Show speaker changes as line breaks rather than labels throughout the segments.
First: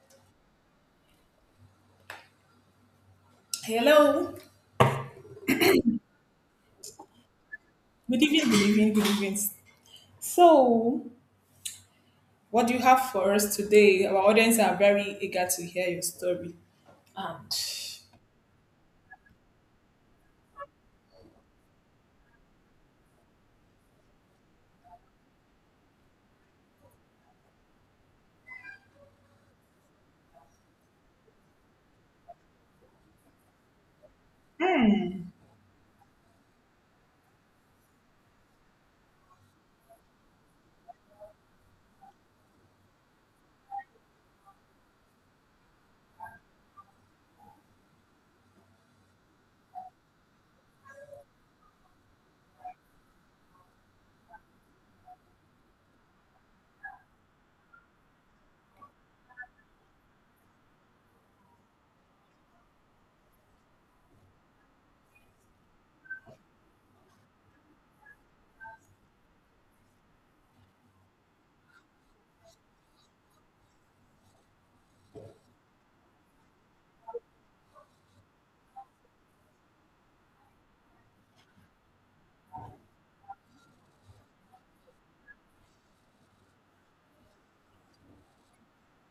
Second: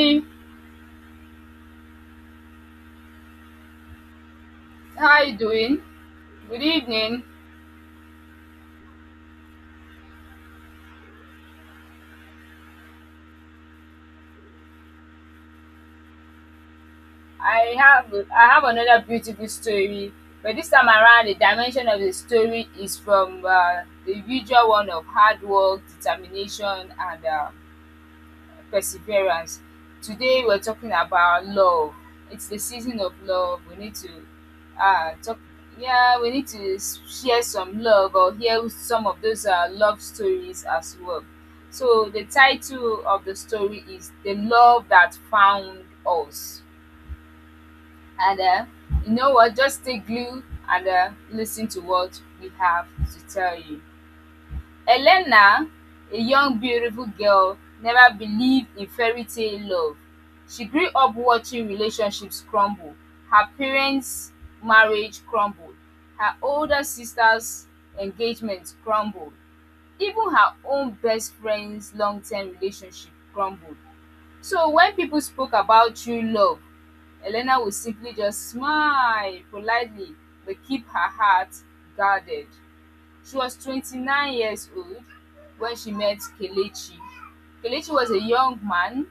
Hey,
Hello.
how you doing? Good evening.
Good evening, good evening, good evening. So, what do you have for us today? Our audience are very eager to hear your story. And
I have I have another beautiful story, but this time around the dimension of the story is from the usual one of hard work, determination, and perseverance. Today we're talking about love. It's the season of love. We need to uh talk yeah, we need to share some love or hear some of those love stories as well. So the title of the story is The Love That Found Us. And You know what? Just stay glued and listen to what we have to tell you. Elena, a young beautiful girl, never believed in fairy-tale love. She grew up watching relationships crumble; her parents' marriage crumbled, her older sister's engagement crumbled, even her own best friend's long-term relationship crumbled. So when people spoke about true love, Elena would simply just smile politely but keep her heart guarded. She was 29 years old when she met Kelechi. Kelechi was a young man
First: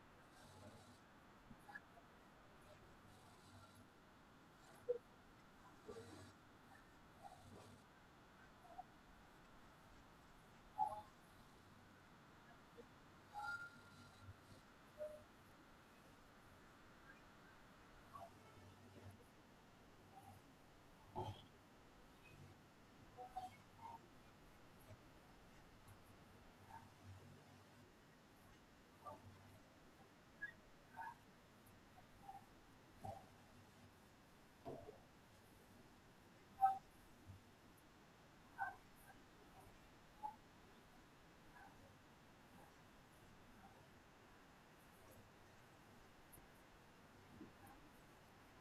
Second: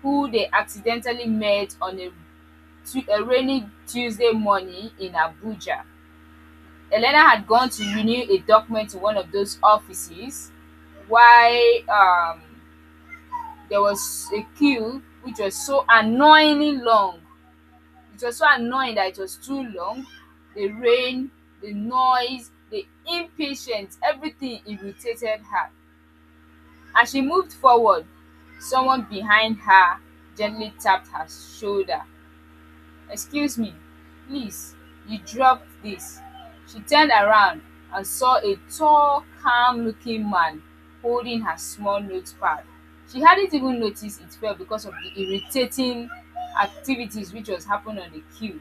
who they accidentally met on a rainy Tuesday morning in Abuja. Elena had gone to renew a document to one of those offices while there was a queue which was so annoyingly long. It was so annoying that it was too long. The rain, the noise, the impatience, everything irritated her. As she moved forward, someone behind her gently tapped her shoulder. Excuse me, please, you dropped this. She turned around and saw a tall, calm looking man holding her small notepad. She hadn't even noticed it fell because of the irritating activities which was happening on the queue.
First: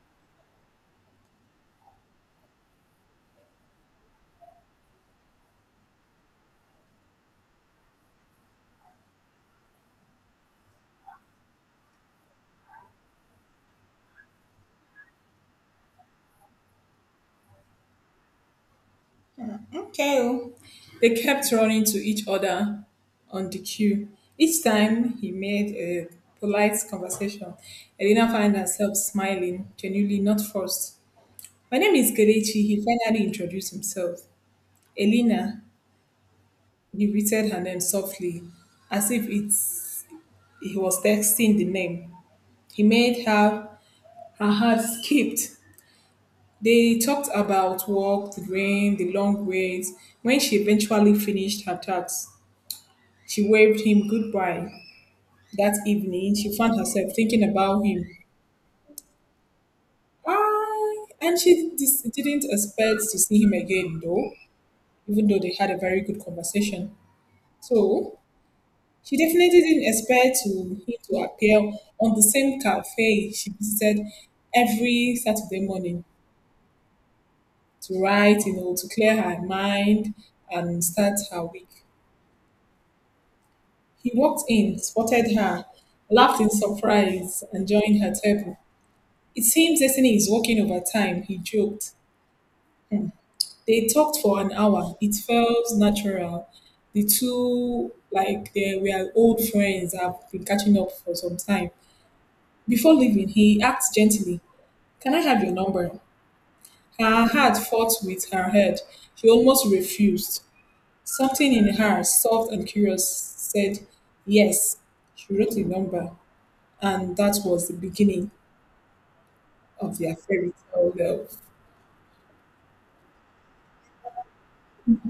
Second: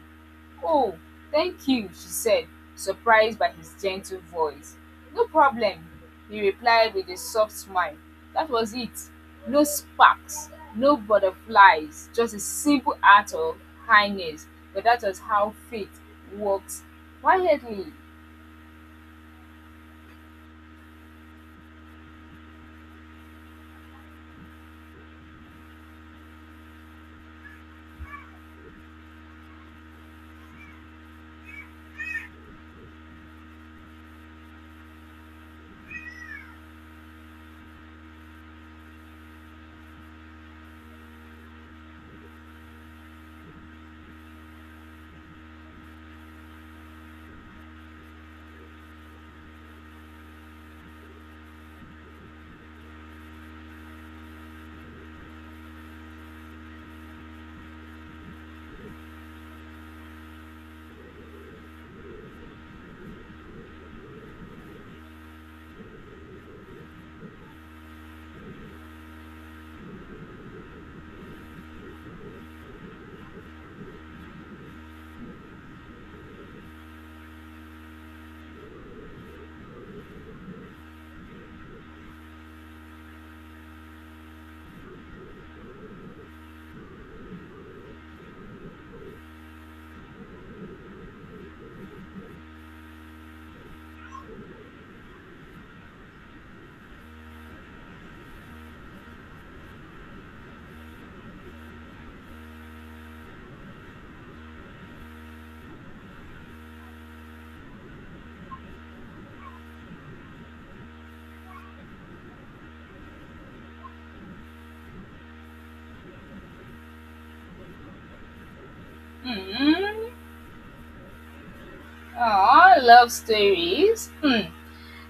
Oh, thank you, she said, surprised by his gentle voice. No problem, he replied with a soft smile. That was it. No sparks, no butterflies, just a simple act of kindness. But that was how fate works quietly.
okay, oh, they kept running to each other on the queue. Each time he made a polite conversation, Elena found herself smiling, genuinely not forced. My name is Gelechi, he finally introduced himself. Elena, he repeated her name softly, as if it's he was texting the name. He made her, her heart skipped. They talked about work, the rain, the long waits. When she eventually finished her task, she waved him goodbye. That evening, she found herself thinking about him. Ah, and she didn't expect to see him again, though, even though they had a very good conversation. So, she definitely didn't expect him to appear on the same cafe she visited every Saturday morning, to write, to clear her mind and start her week. He walked in, spotted her, laughed in surprise, and joined her table. It seems Destiny is working overtime, he joked. Hmm. They talked for an hour. It felt natural. The two, like, they were old friends, have been catching up for some time. Before leaving, he asked gently, Can I have your number? Her heart fought with her head. She almost refused. Something in her, soft and curious, said yes. She wrote a number, and that was the beginning of
Mm.
their fairy tale love.
Aw, love stories. Hmm.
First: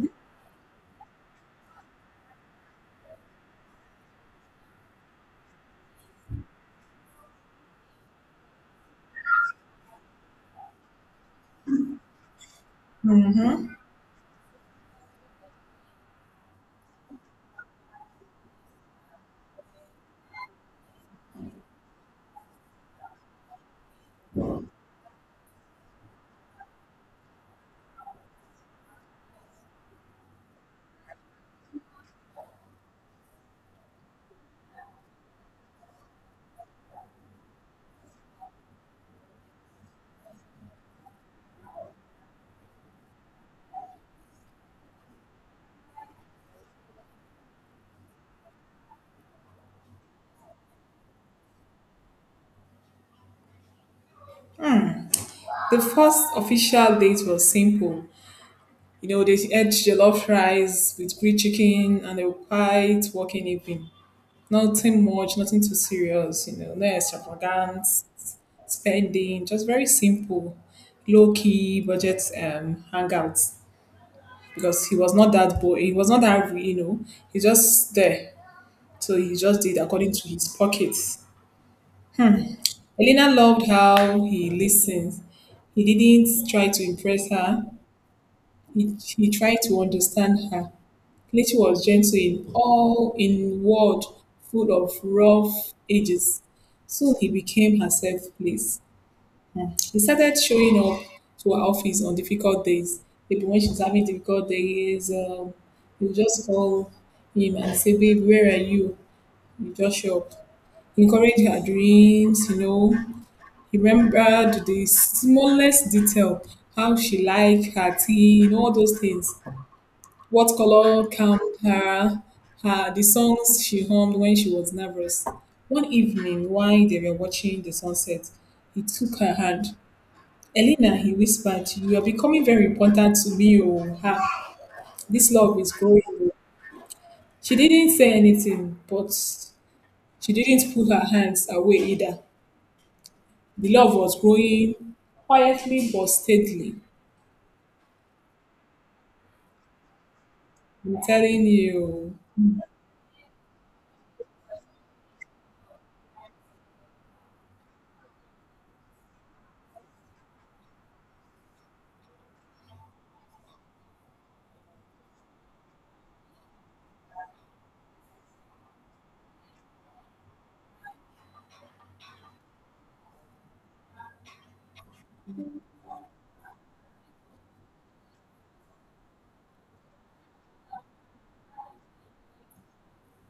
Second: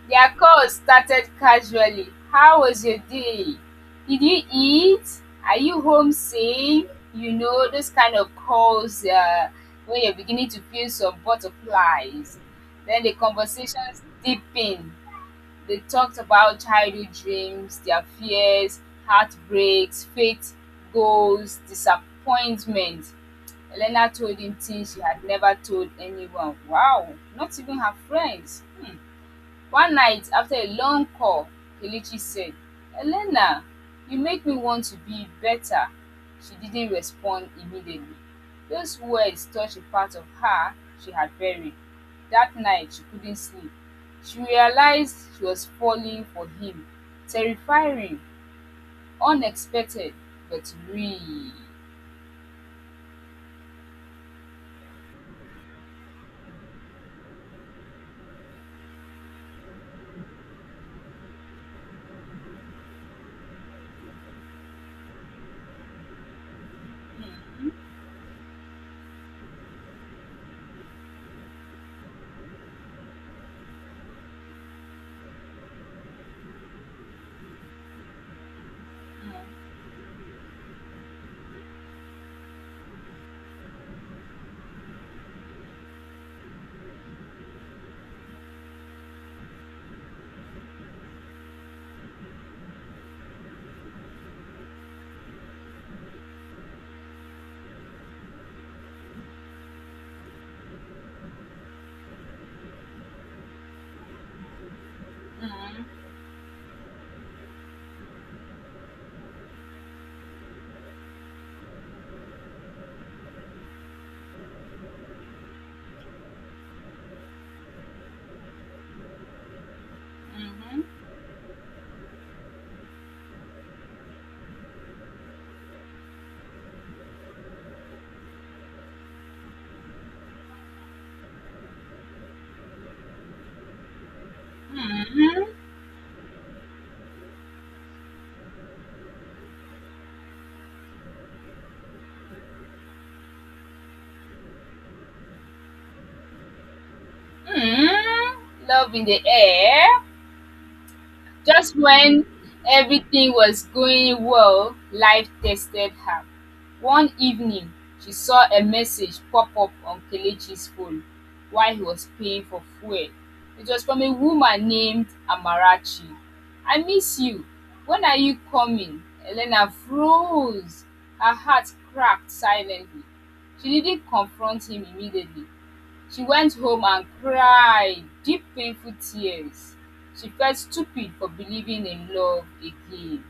Their call started casually “How was your day?”, “Did you eat?”, “Are you homesick?” You know, those kind of calls when you're beginning to feel some butterflies. Then the
Hmm.
conversations deepened. They talked about childhood dreams, their fears, heartbreaks, faith, goals, disappointment. Elena told him things she had never told anyone. Wow, not even her friends. One night, after a long call, Kelechi said, “Elena, you make me want to be better.” She didn't respond immediately. Those words touched a part of her she had buried. That night, she couldn't sleep. She realized she was falling for him. Terrifying, unexpected, but real.
The first official date was simple. You know, they had jollof rice with grilled chicken and a quiet walking evening. Nothing much, nothing too serious, you know, no extravagance, spending, just very simple, low key budget hangouts. Because he was not that boy. He was not that, you know. He's just there, so he just did according to his pockets. Elena loved how he listened. He didn't try to impress her. He tried to understand her. Kelechi was gentle in all in world full of rough edges. Soon he became herself, please. She started showing up to her office on difficult days. Maybe when she's having difficult days,
Mm,
you just call him and say, Babe, where are you? You just show up. Encourage her dreams, you know. He remembered the smallest detail, how she liked her tea, you know, all those things. What
mhm,
color calmed her, the songs she hummed when she was nervous. One evening, while they were watching the sunset, he took her hand. Elena, he whispered, you are becoming very important to me. Oh, ha. This love
mm,
is growing. Oh." She didn't say anything, but she didn't put her hands away either. The love was growing quietly but steadily.
mm, love in the air.
I'm telling
Just
you.
when everything was going well, life tested her. One evening, she saw a message pop up on Kelechi's phone while he was paying for fuel. It was from a woman named Amarachi. I miss you. When are you coming? Elena froze. Her heart cracked silently. She didn't confront him immediately. She went home and cried deep painful tears. She felt stupid for believing in love again.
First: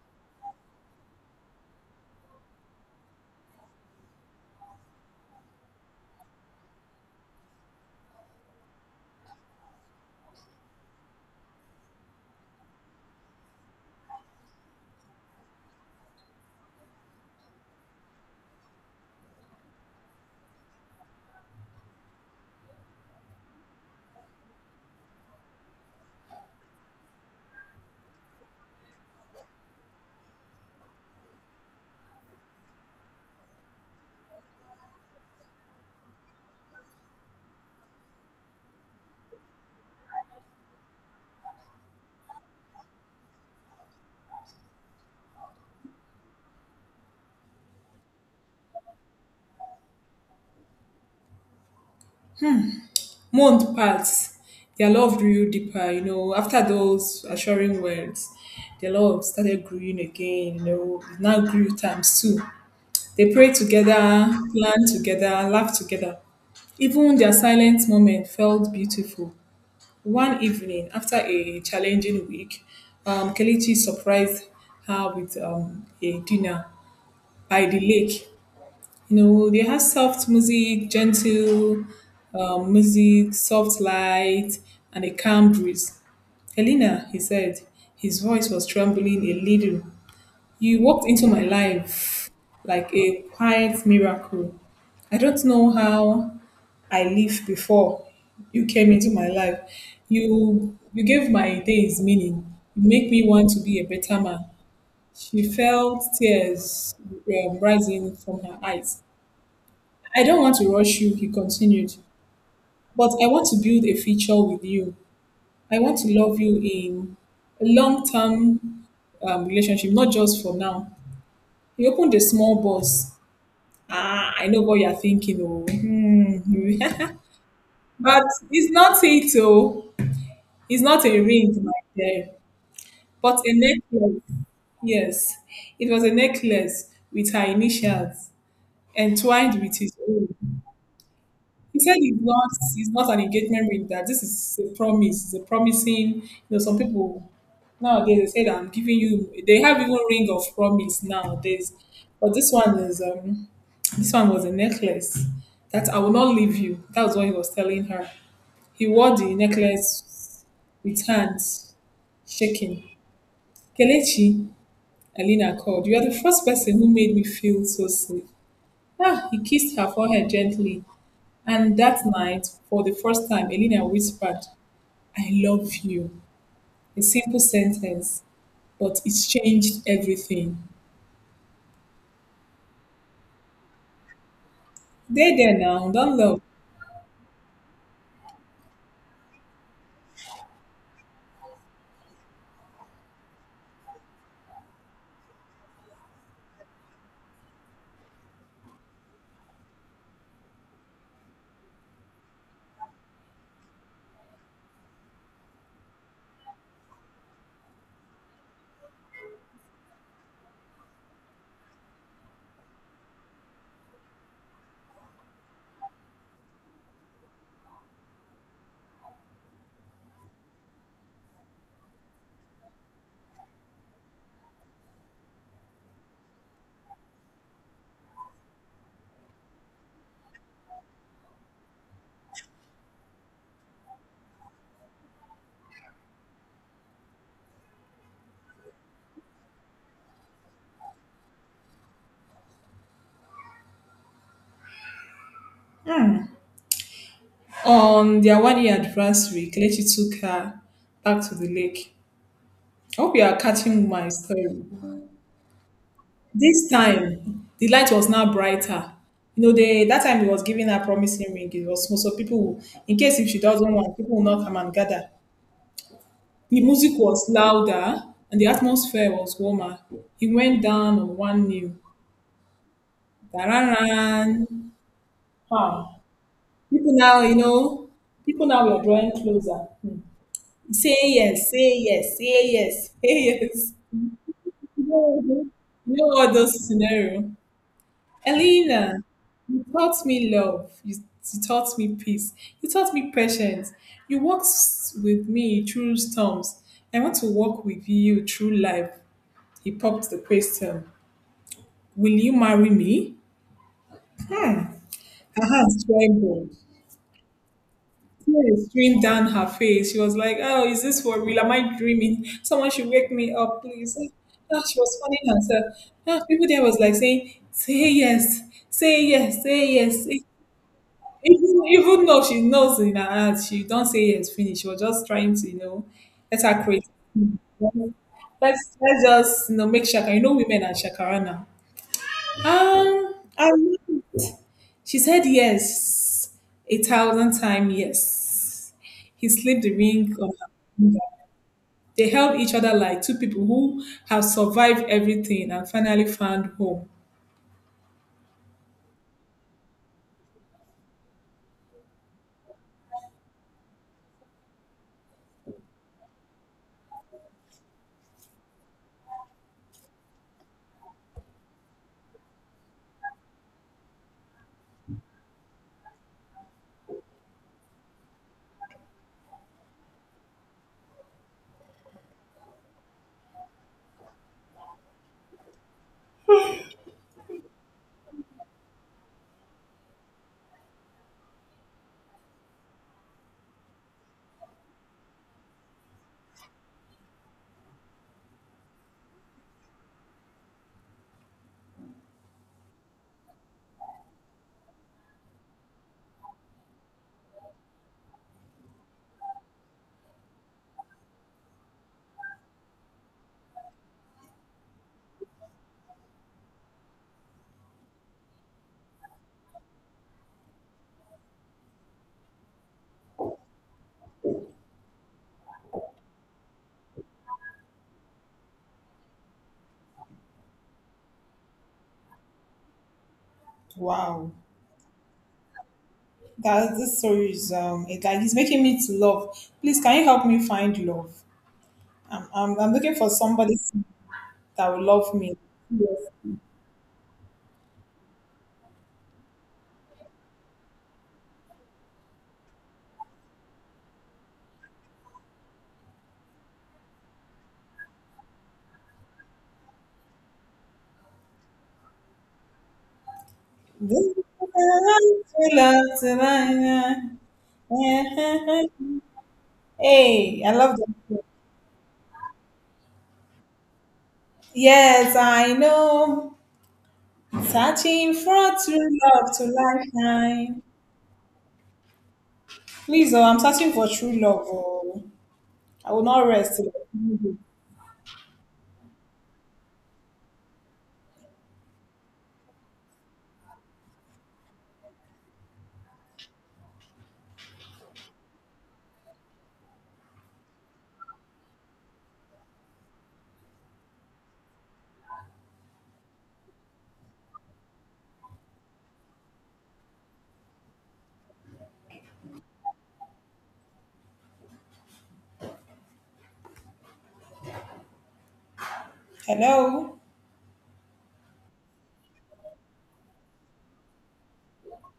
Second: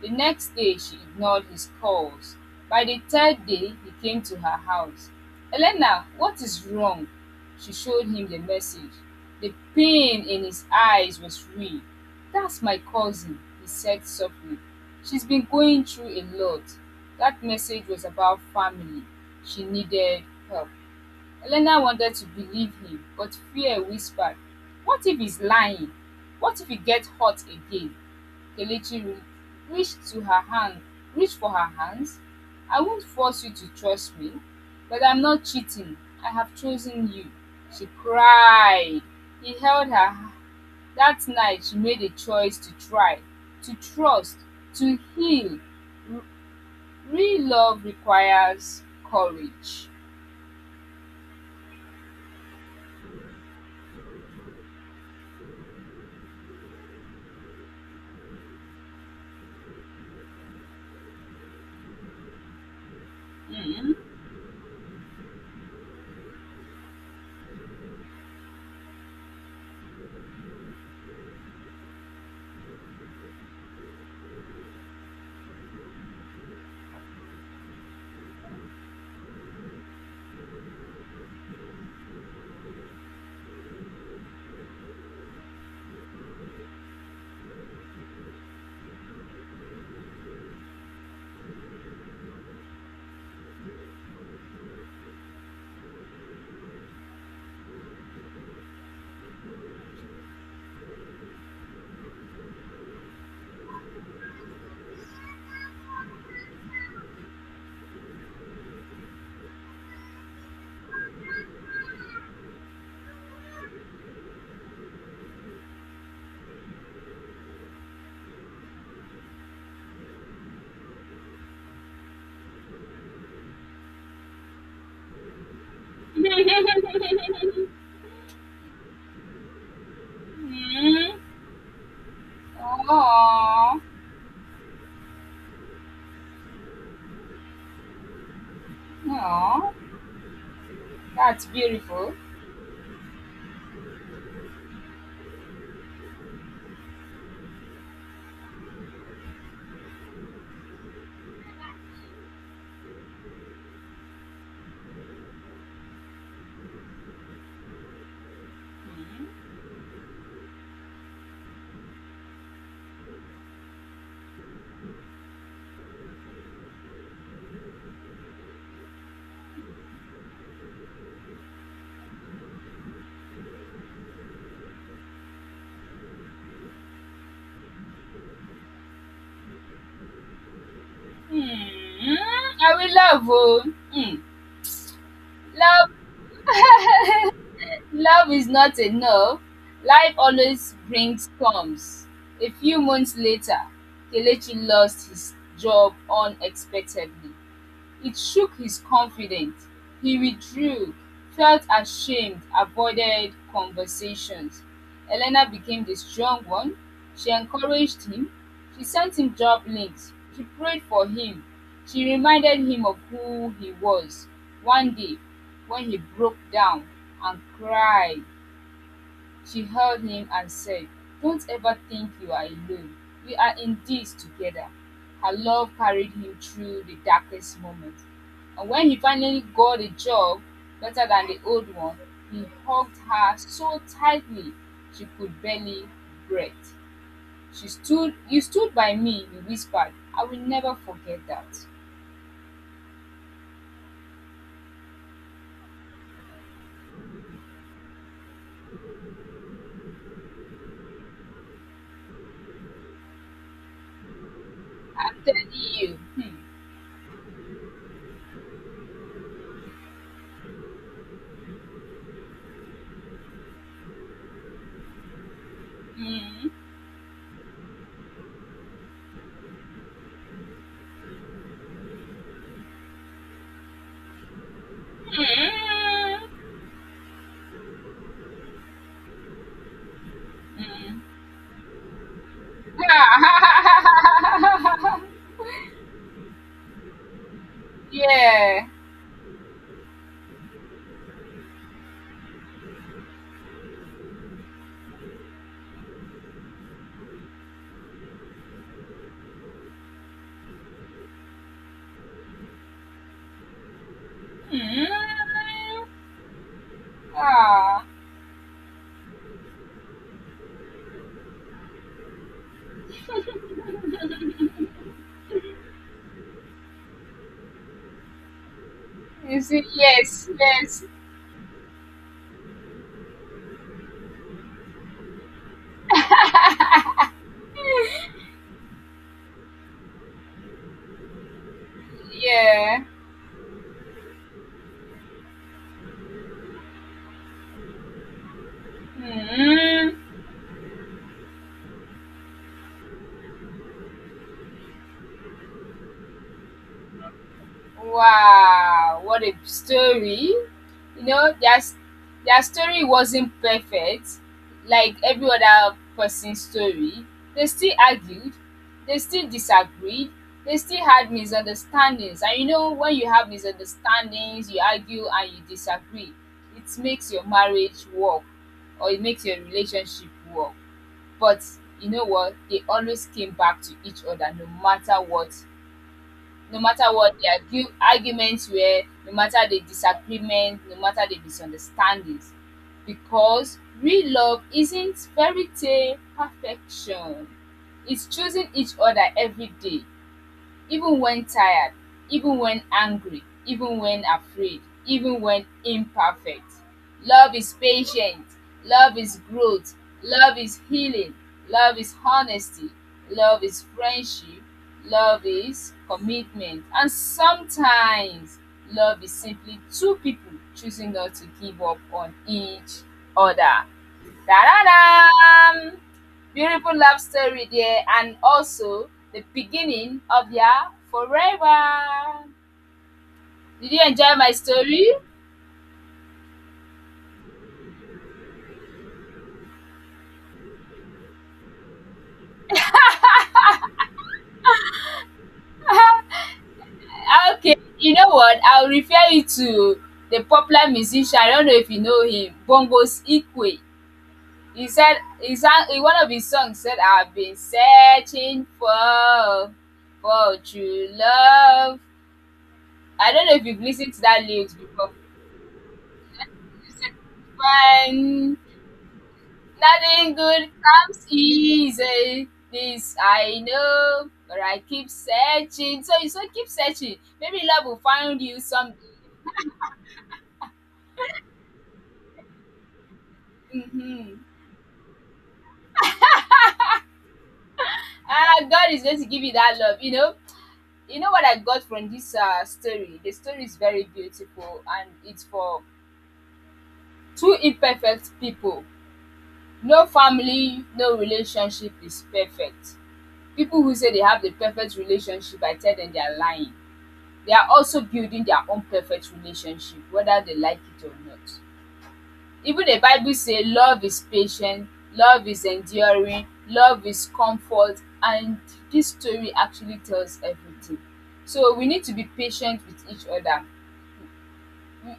The next day she ignored his calls. By the third day he came to her house. Elena, what is wrong? She showed him the message. The pain in his eyes was real. That's my cousin, he said softly. She's been going through a lot. That message was about family. She needed help. Elena wanted to believe him, but fear whispered, what if he's lying? What if he gets hurt again? Kelechi reached to her hand, reached for her hands. I won't force you to trust me, but I'm not cheating. I have chosen you. She cried. He held her. That night, she made a choice to try, to trust, to heal. Re- Real love requires courage.
Month passed. Their love grew deeper, you know. After those assuring words, their love started growing again, you know. It now grew times two. They pray together, plan together, laugh together. Even their silent moment felt beautiful. One evening, after a challenging week, Kelechi surprised her with a dinner by the lake. You know, they had soft music, gentle music, soft light, and a calm breeze. Elena, he said, his voice was trembling a little. You walked into my life like a quiet miracle. I don't know how I lived before you came into my life. You gave my days meaning. You make me want to be a better man. She felt tears rising from her eyes. I don't want to rush you, he continued, but I want to build a future with you. I want to love you in a long term relationship, not just for now. He opened a small box. Ah, I know what you're thinking, oh. Hmm. But it's not it, oh. It's not
Hmm.
a ring, my dear. But a
Oh,
necklace. Yes. It was a necklace with her initials entwined
oh,
with his own.
that's
He said
beautiful.
it's not an engagement ring, that this is a promise, it's a promising. You know, some people nowadays they say that I'm giving you they have even ring of promise nowadays. But this one was a necklace that I will not leave you. That was what he was telling her. He wore the necklace with hands shaking. Kelechi, Alina called. You are the first person who made me feel so safe. Ah, he kissed her forehead gently, and that night, for the first time, Elena whispered, I love you. A simple sentence, but it changed everything.
Hmm. I will love you. Hmm.
They there now,
Love,
don't love.
love is not enough. Life always brings storms. A few months later, Kelechi lost his job unexpectedly. It shook his confidence; he withdrew, felt ashamed, avoided conversations. Elena became the strong one. She encouraged him. She sent him job links. She prayed for him. She reminded him of who he was. One day, when he broke down and cried, she held him and said, "Don't ever think you are alone. We are in this together." Her love carried him through the darkest moments. And when he finally got a job better than the old one, he hugged her so tightly she could barely breathe. "You stood by me," he whispered. "I will never forget that."
On their 1 year anniversary, Kelechi took her back to the lake. I hope you are catching my story.
I'm telling you. Hmm.
This time, the light was now brighter. You know, they, that time he was giving her promising ring. It was so, so people, will, in case if she doesn't want, people will not come and gather.
Mm.
The music was louder and the atmosphere was warmer. He went down on one knee. Dararan. Wow.
Mm.
People now, you know, people now were drawing closer. Hmm. Say yes, say yes, say yes, say
Mm.
yes. You know all those scenario.
Yeah.
Elena, you taught me love. You taught me peace. You taught me patience. You walked with me through storms. I want to walk with you through life. He popped the question, Will you marry me? Hmm.
Mm.
Her hands trembled.
Ah,
Tears streamed down her face. She was like, Oh, is this for real? Am I dreaming? Someone should wake me up, please. Ah, she was fanning herself. Ah, people there was like saying, Say yes, say yes,
is it?
say yes. E,
Yes, yes,
Even though she knows in her heart, she don't say yes, finish. She was just trying to, you know, let her create. Let's just, you know, make shakara. You know, women are shakara now.
yeah.
I She said yes, 1,000 times yes. He slipped the
Mm.
ring on her finger. They held each other like two people who have survived everything and finally found home.
Wow, what a story. You know, their story wasn't perfect, like every other person's story. They still argued, they still disagreed, they still had misunderstandings. And you know, when you have misunderstandings, you argue and you disagree, it makes your marriage work or it makes your relationship work. But you know what? They always came back to each other no matter what, no matter what arguments were, no matter the disagreement, no matter the misunderstandings. Because real love isn't fairy tale perfection, it's choosing each other every day, even when tired, even when angry, even when afraid, even when imperfect. Love is patient. Love is growth. Love is healing. Love is honesty. Love is friendship. Love is commitment. And sometimes love is simply two people choosing not to give up on each other. Da da da! Beautiful love story there and also the beginning of their forever. Did you enjoy my
Wow.
story?
That this story is it, like it's making me to love. Please can you help me find love? I'm looking for somebody that will love me. Yes.
Okay, you know what? I'll refer you to the popular musician. I don't know if you know him, Bongos Ikwe. He said he sang in one of his songs said, "I've been searching for true love." I don't know if you've listened to that lyrics before. He said, "Find Nothing
Hey,
good
I love
comes
that.
easy. This I know, but I keep
Yes, I
searching. So you so
know.
keep searching. Maybe love will
Searching
find you
for
someday.
true love to lifetime. Please, oh, I'm searching for true
Mm-hmm.
love. Oh, I will not rest till I find you.
Ah, God is going to give you that love. You know what I got from this story. The story is very beautiful, and it's for two imperfect people. No family, no relationship is perfect. People who say they have the perfect relationship, I tell them they are lying. They are also building their own perfect relationship, whether they like it or not. Even the Bible says love is patient, love is enduring, love is comfort, and this story actually
Hello.
tells everything. So we need to be patient with each other.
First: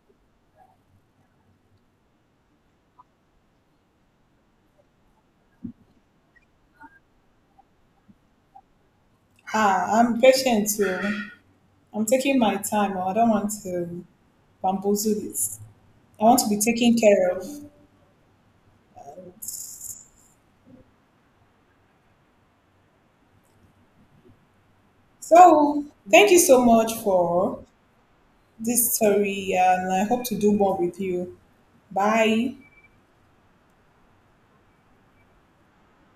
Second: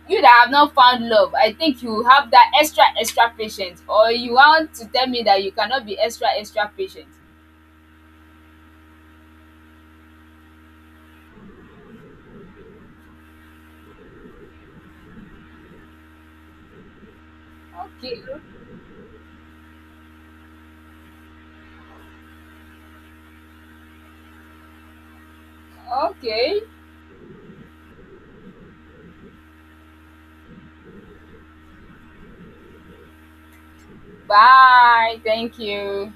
You that have not found love, I think you have that extra extra patience, or you want to tell me that you cannot be extra extra patient.
Ah, I'm patient too. I'm taking my time. Oh, I don't want to bamboozle this. I want to be taken care of.
Okay,
So, thank you
okay.
so much for this story, and I hope to do more with you. Bye.
Bye. Thank you.